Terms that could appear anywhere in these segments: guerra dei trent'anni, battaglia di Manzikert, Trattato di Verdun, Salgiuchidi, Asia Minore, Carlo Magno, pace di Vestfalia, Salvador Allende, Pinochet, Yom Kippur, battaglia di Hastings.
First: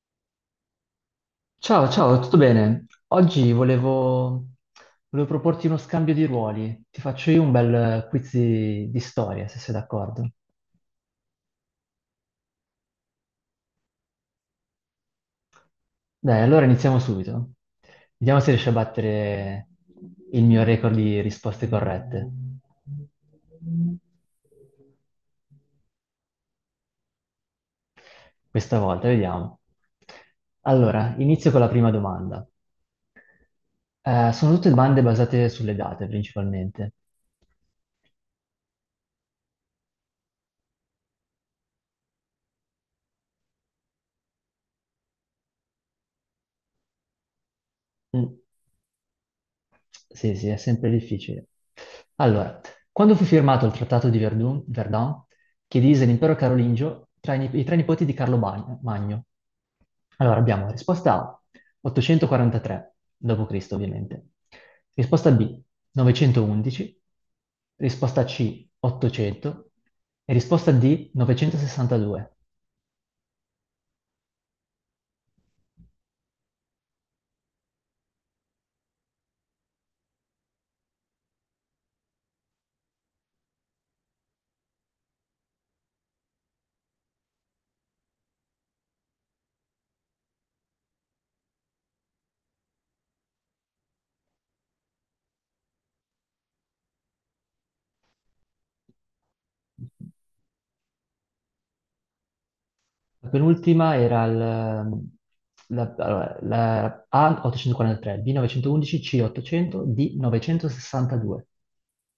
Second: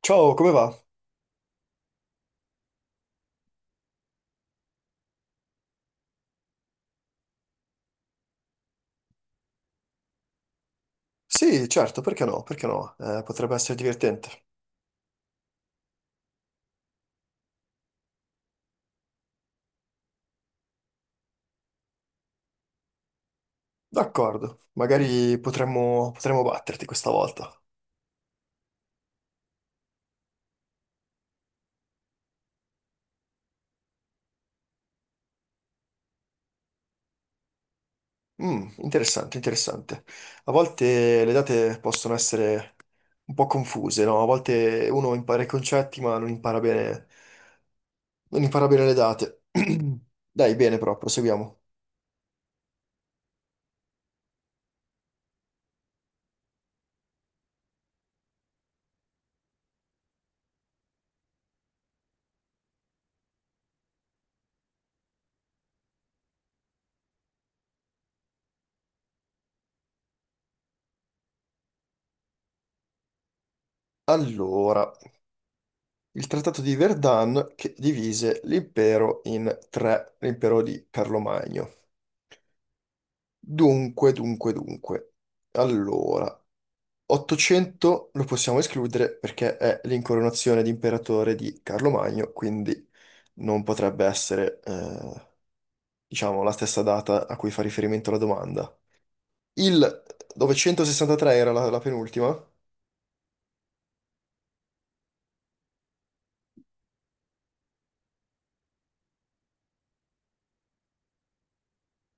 Ciao, come va? Ciao, ciao, tutto bene? Oggi volevo proporti uno scambio di ruoli. Ti faccio io un bel quiz di storia, se sei d'accordo. Sì, certo, perché no? Perché no? Potrebbe essere divertente. Dai, allora iniziamo subito. Vediamo se riesci a battere il mio record di risposte corrette. D'accordo, magari potremmo batterti questa volta. Questa volta, vediamo. Allora, inizio con la prima domanda. Sono tutte domande basate sulle date, principalmente. Mm, interessante, interessante. A volte le date possono essere un po' confuse, no? A volte uno impara i concetti ma Mm. non impara bene le date. Sì, sì, è Dai, bene, sempre però, difficile. proseguiamo. Allora, quando fu firmato il Trattato di Verdun, che divise l'impero carolingio tra i tre nipoti di Carlo Magno? Allora, abbiamo risposta A, 843 d.C., ovviamente. Risposta B, 911. Risposta C, 800. E risposta D, 962. Allora, il Trattato di Verdun che divise l'impero in tre, l'impero di Carlo Magno. Dunque. Allora, 800 lo possiamo escludere perché è l'incoronazione di imperatore di Carlo Magno, quindi non potrebbe essere, diciamo, la stessa data a cui fa riferimento la domanda. Il 963 era la penultima. La penultima era la A843, B911, C800, D962,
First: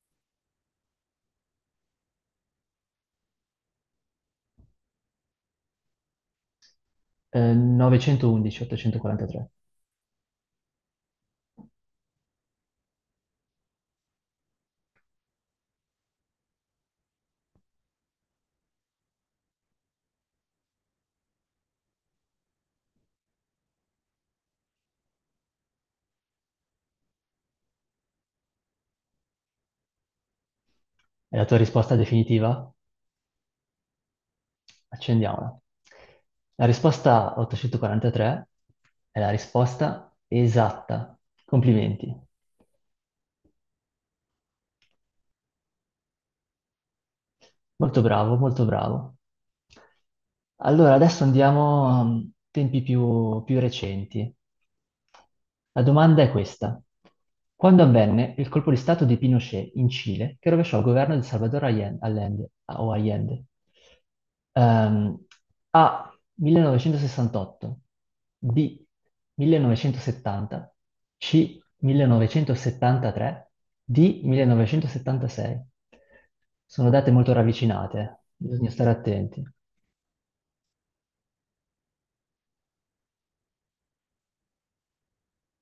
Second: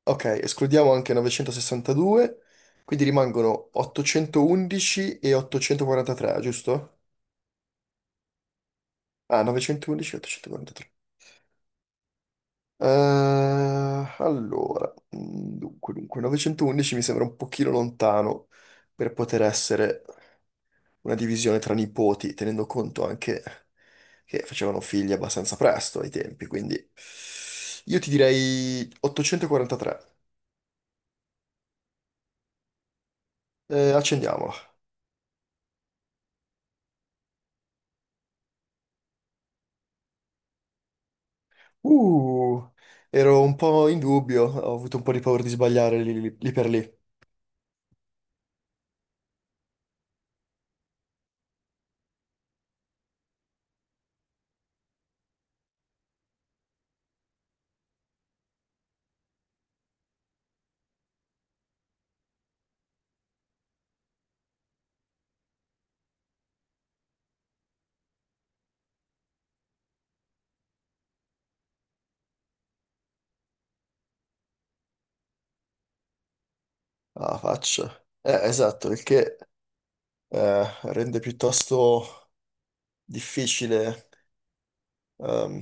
Ok, escludiamo anche 962, quindi rimangono 811 e 843, giusto? 911, Ah, 843. 911 e 843. Allora, 911 mi sembra un pochino lontano per poter essere una divisione tra nipoti, tenendo conto anche che facevano figli abbastanza presto ai tempi, quindi io ti direi 843. È la tua risposta definitiva? Accendiamola. Accendiamola. La risposta 843 è la risposta esatta. Complimenti. Uh, ero un po' in dubbio, ho avuto un po' di paura di sbagliare lì per lì. Molto bravo, molto bravo. Allora, adesso andiamo a tempi più recenti. La domanda è questa. Quando avvenne il colpo di stato di Pinochet in Cile, che rovesciò il governo di Salvador Allende, o Allende? Ehm, A. 1968, B. 1970, C. 1973 di 1976. Sono date molto Ah, faccia. ravvicinate, Eh, bisogna stare esatto, il che attenti. eh, rende piuttosto difficile, ehm,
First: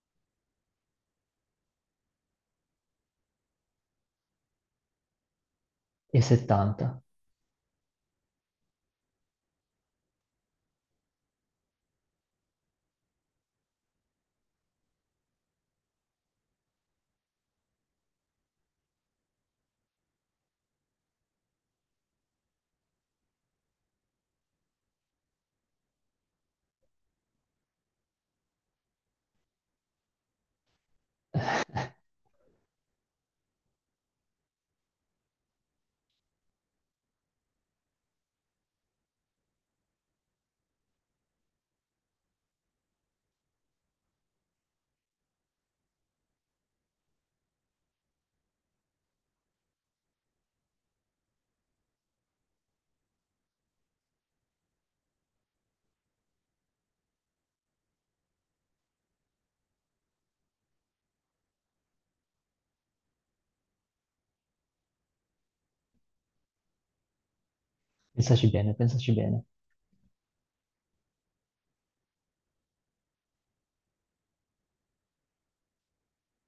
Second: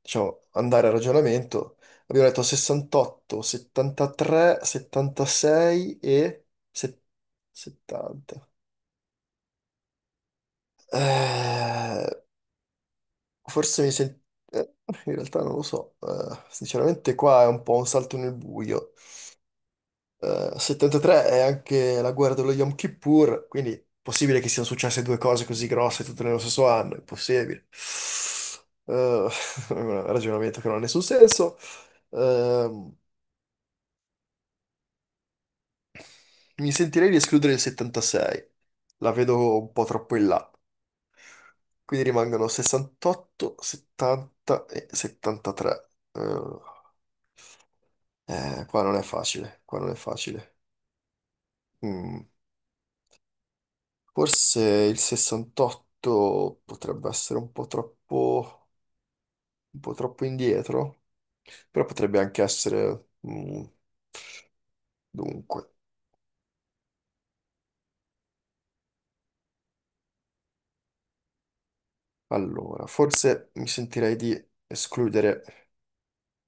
diciamo, andare a ragionamento. Abbiamo detto 68, 73, 76 E e 70. set- 70. Eh, forse mi sento. In realtà non lo so. Sinceramente qua è un po' un salto nel buio. 73 è anche la guerra dello Yom Kippur, quindi è possibile che siano successe due cose così grosse tutte nello stesso anno, è possibile. Eh, è un ragionamento che non ha nessun senso. Ehm, Mi sentirei di escludere il 76. La vedo un po' troppo in là. Quindi rimangono 68, 70 e 73. Qua non è facile, qua non è facile. Mm, Forse il 68 potrebbe essere un po' troppo indietro, però potrebbe anche essere. Dunque, Pensaci bene, pensaci bene. allora, forse mi sentirei di escludere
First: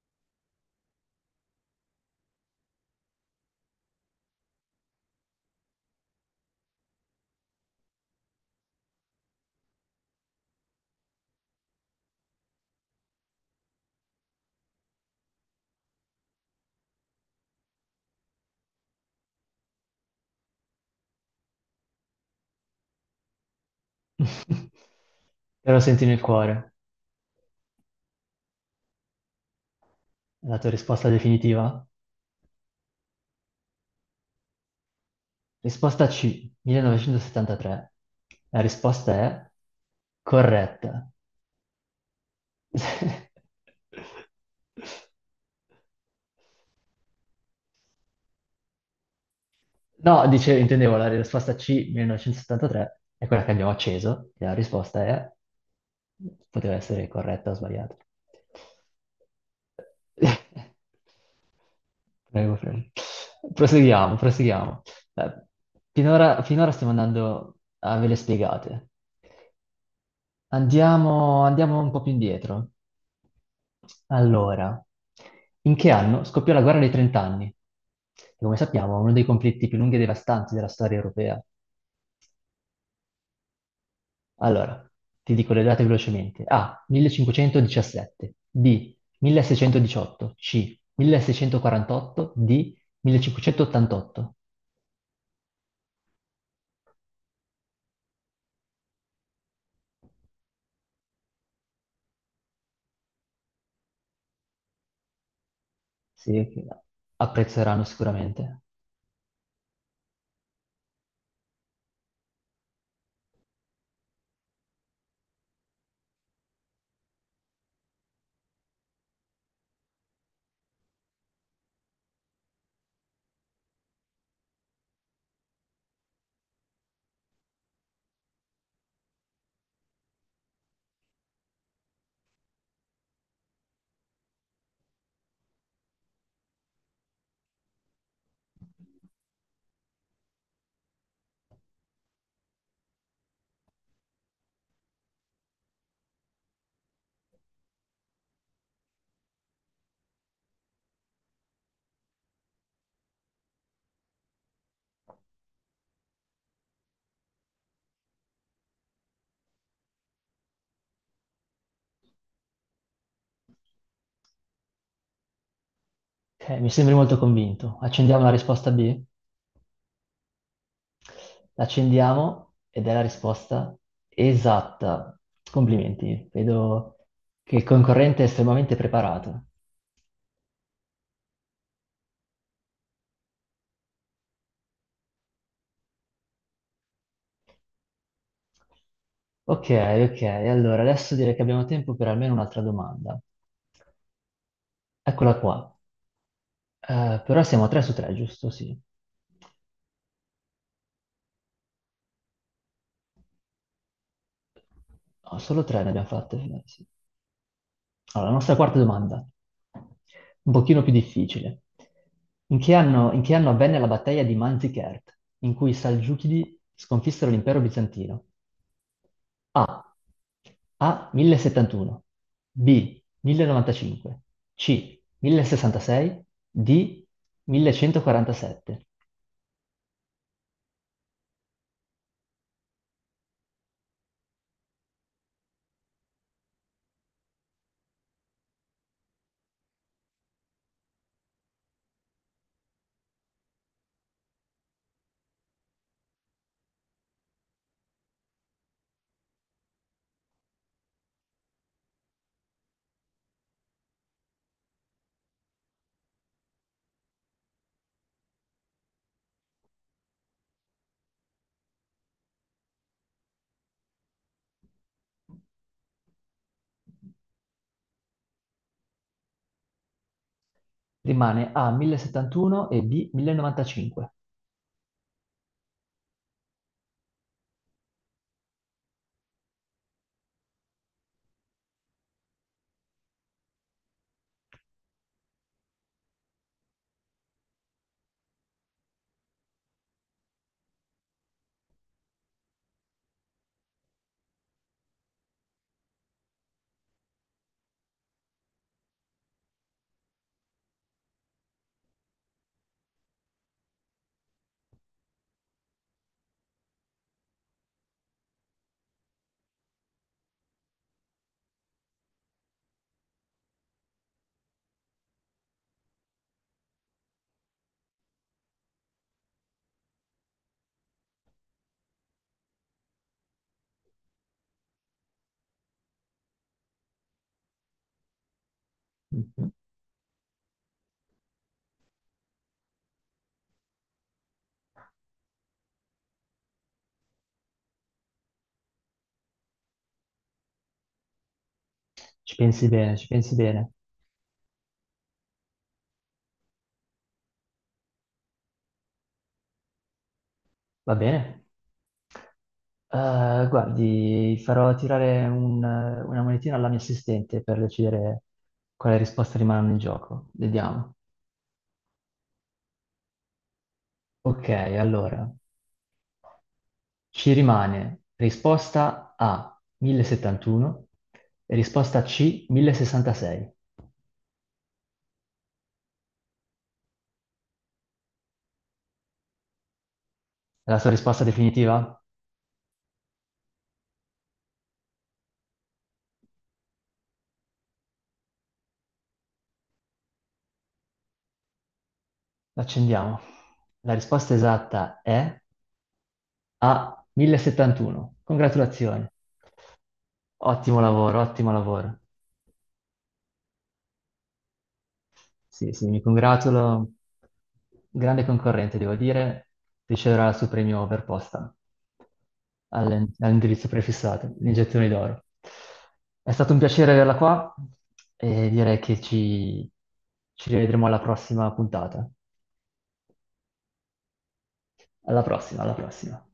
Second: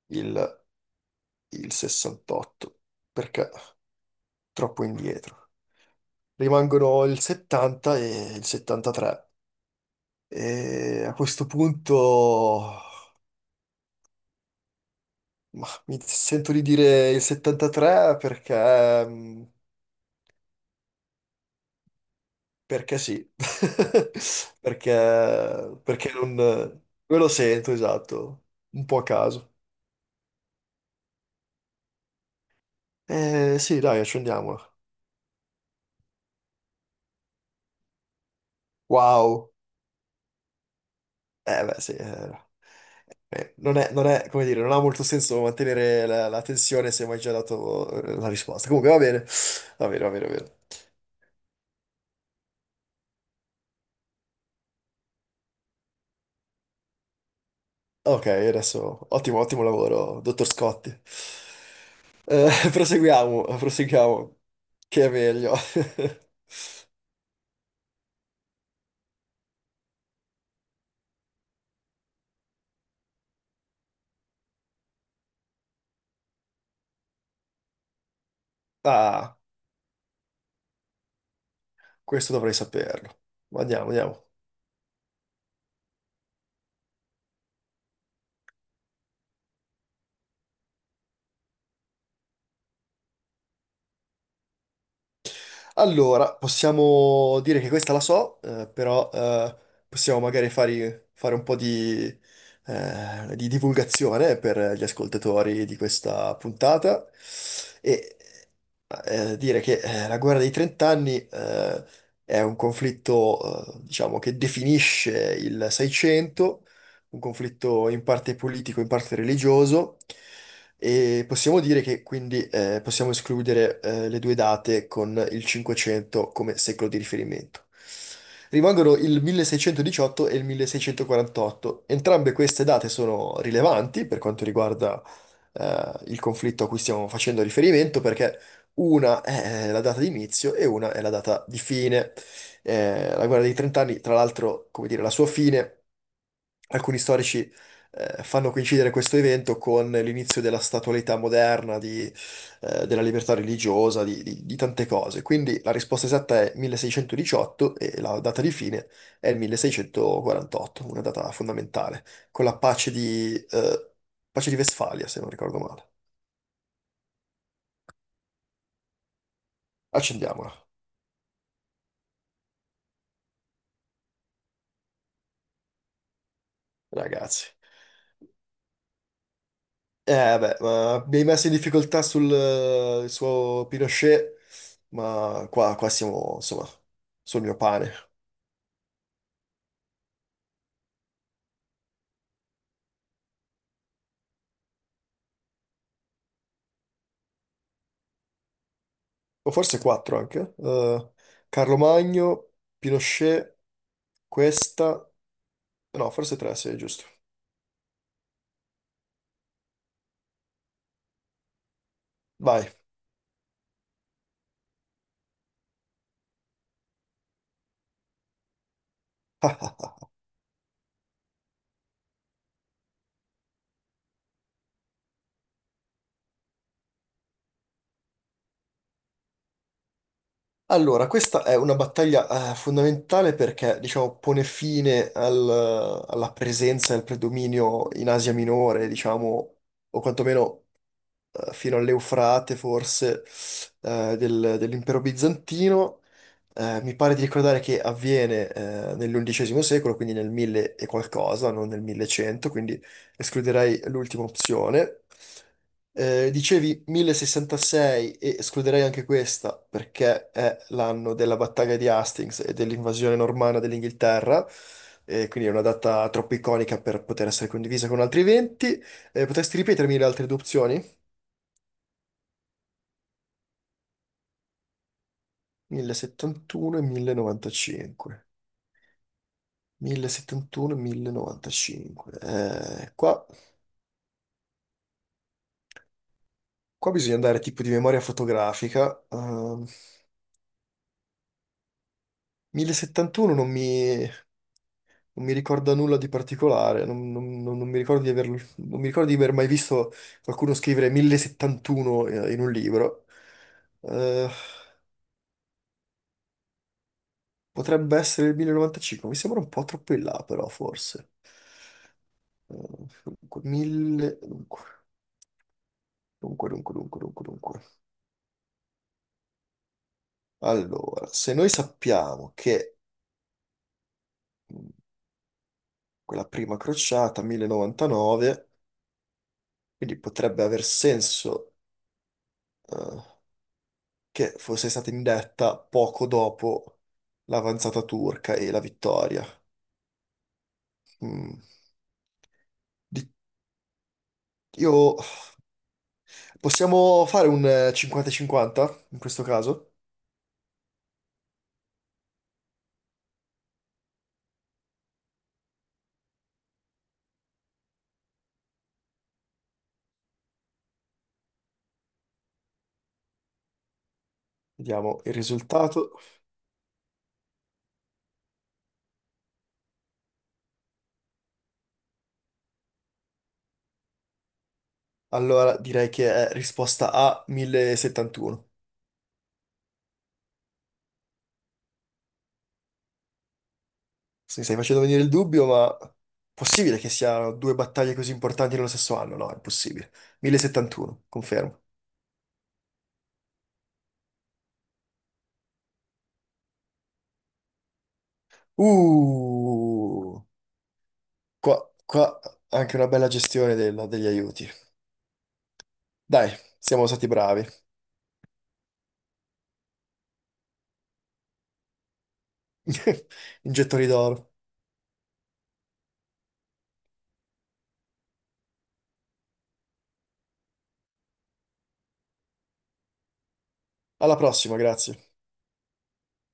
il il 68, perché troppo indietro. Rimangono il 70 e il 73. E a questo punto, ma mi sento di dire il 73 perché, perché sì, Però perché, senti perché nel non cuore me lo sento, esatto, un po' a caso. la tua risposta definitiva. Sì, dai, accendiamola. Risposta C, 1973. La risposta è Wow, corretta. eh beh sì. Non è, come dire, non ha molto senso mantenere la tensione se mi hai già dato, la risposta. Comunque va bene, va bene, va No, bene, va bene. dice, intendevo la risposta C, 1973, è quella che abbiamo acceso, e la risposta è poteva essere corretta o sbagliata. Ok, adesso ottimo, ottimo lavoro, dottor Scotti. Prego, prego. Proseguiamo, Proseguiamo, proseguiamo, proseguiamo. che è Eh, meglio. finora, finora stiamo andando a ve le spiegate. Andiamo, andiamo un po' più indietro. Allora, in che anno scoppiò la guerra dei trent'anni? Che come sappiamo è uno dei Ah, conflitti più lunghi e devastanti della storia europea. questo dovrei saperlo. Andiamo, andiamo. Allora, ti dico le date velocemente. A. 1517. B. 1618. C. 1648. D. 1588. Allora, possiamo dire che questa la so, però possiamo magari fare un po' di, divulgazione per gli ascoltatori di Sì, questa che puntata, apprezzeranno e sicuramente. Dire che la guerra dei trent'anni è un conflitto, diciamo, che definisce il Seicento, un conflitto in parte politico, in parte religioso. E possiamo dire che quindi possiamo escludere le due date con il 500 come secolo di riferimento. Rimangono il 1618 e il 1648. Entrambe queste date sono rilevanti per quanto riguarda il conflitto a cui stiamo facendo riferimento, perché una è la data di inizio e una è la data di fine. La guerra dei trent'anni, tra l'altro, come dire, la sua fine, alcuni storici fanno coincidere questo evento con l'inizio della statualità moderna, di, della libertà religiosa, di tante cose. Quindi la risposta esatta è 1618 e la data di fine è il 1648, una data fondamentale, con la pace di Vestfalia, se non ricordo male. Ok, mi sembri molto convinto. Accendiamo la risposta B? Accendiamola, L'accendiamo ed è la risposta esatta. Complimenti, vedo ragazzi. che il concorrente è estremamente preparato. Beh, ma mi hai messo in difficoltà sul il suo Pinochet. Ma qua siamo, insomma, sul mio pane. Ok, ok, allora adesso direi che abbiamo tempo per almeno un'altra domanda. Eccola qua. Però siamo a 3 su 3, giusto? Sì. O forse quattro anche. Carlo Magno, Pinochet, questa. No, solo 3 ne abbiamo No, fatte. forse tre, fino- sì, è sì. giusto. Allora, la nostra quarta domanda, un pochino più difficile. In Vai. che anno, in che anno avvenne la battaglia di Manzikert, in cui i Salgiuchidi sconfissero l'impero bizantino? A. A. 1071. B. 1095. C. 1066. D. 1147. Allora, questa è una battaglia fondamentale perché, diciamo, pone fine alla presenza e al predominio in Asia Minore, diciamo, o quantomeno fino all'Eufrate, forse, dell'impero bizantino. Mi pare di ricordare che avviene nell'undicesimo secolo, quindi nel 1000 e qualcosa, non nel 1100, quindi escluderei l'ultima opzione. Dicevi 1066, e escluderei anche questa perché è l'anno della battaglia di Hastings e dell'invasione normanna dell'Inghilterra, e quindi è una data troppo iconica per poter essere condivisa con altri eventi. Potresti ripetermi le altre due opzioni? Rimane A. 1071 e B. 1095. 1071 e 1095. 1071 e 1095. Qua bisogna andare tipo di memoria fotografica. 1071 non mi ricorda nulla di particolare, non, non- non- non mi ricordo di averlo- non mi ricordo di aver mai visto qualcuno scrivere 1071 in un libro. Eh, potrebbe essere il 1095, mi sembra un po' troppo in là però, forse. Eh, Dunque, 1000. Dunque. Allora, se noi sappiamo che mh, quella prima crociata, 1099, Mhm. quindi potrebbe aver senso eh, che fosse stata indetta poco dopo l'avanzata turca e la vittoria. Mm. Ci pensi bene, ci Di- pensi bene. Io. Possiamo fare un 50-50 in questo caso? Va bene? Guardi, farò tirare una monetina alla mia assistente per decidere quale risposta rimane in gioco. Vediamo. Ok, Vediamo il allora. risultato. Ci rimane risposta A 1071 e risposta C 1066. Allora, direi che è risposta A 1071. È la sua risposta definitiva? Mi stai facendo venire il dubbio, ma possibile che siano due battaglie così importanti nello stesso anno? No, è impossibile. 1071, confermo. L'accendiamo. La risposta esatta è A 1071. Congratulazioni. Uh, Ottimo lavoro, ottimo qua, lavoro. qua anche una bella gestione degli aiuti. Sì, sì, mi Dai, siamo congratulo. stati bravi. Grande concorrente, devo dire, riceverà il suo premio per posta. alle- all'indirizzo Iniettoni d'oro. prefissato, l'iniezione d'oro. È stato un piacere averla qua e direi che ci rivedremo alla prossima puntata. Alla prossima, grazie. Alla prossima, alla prossima.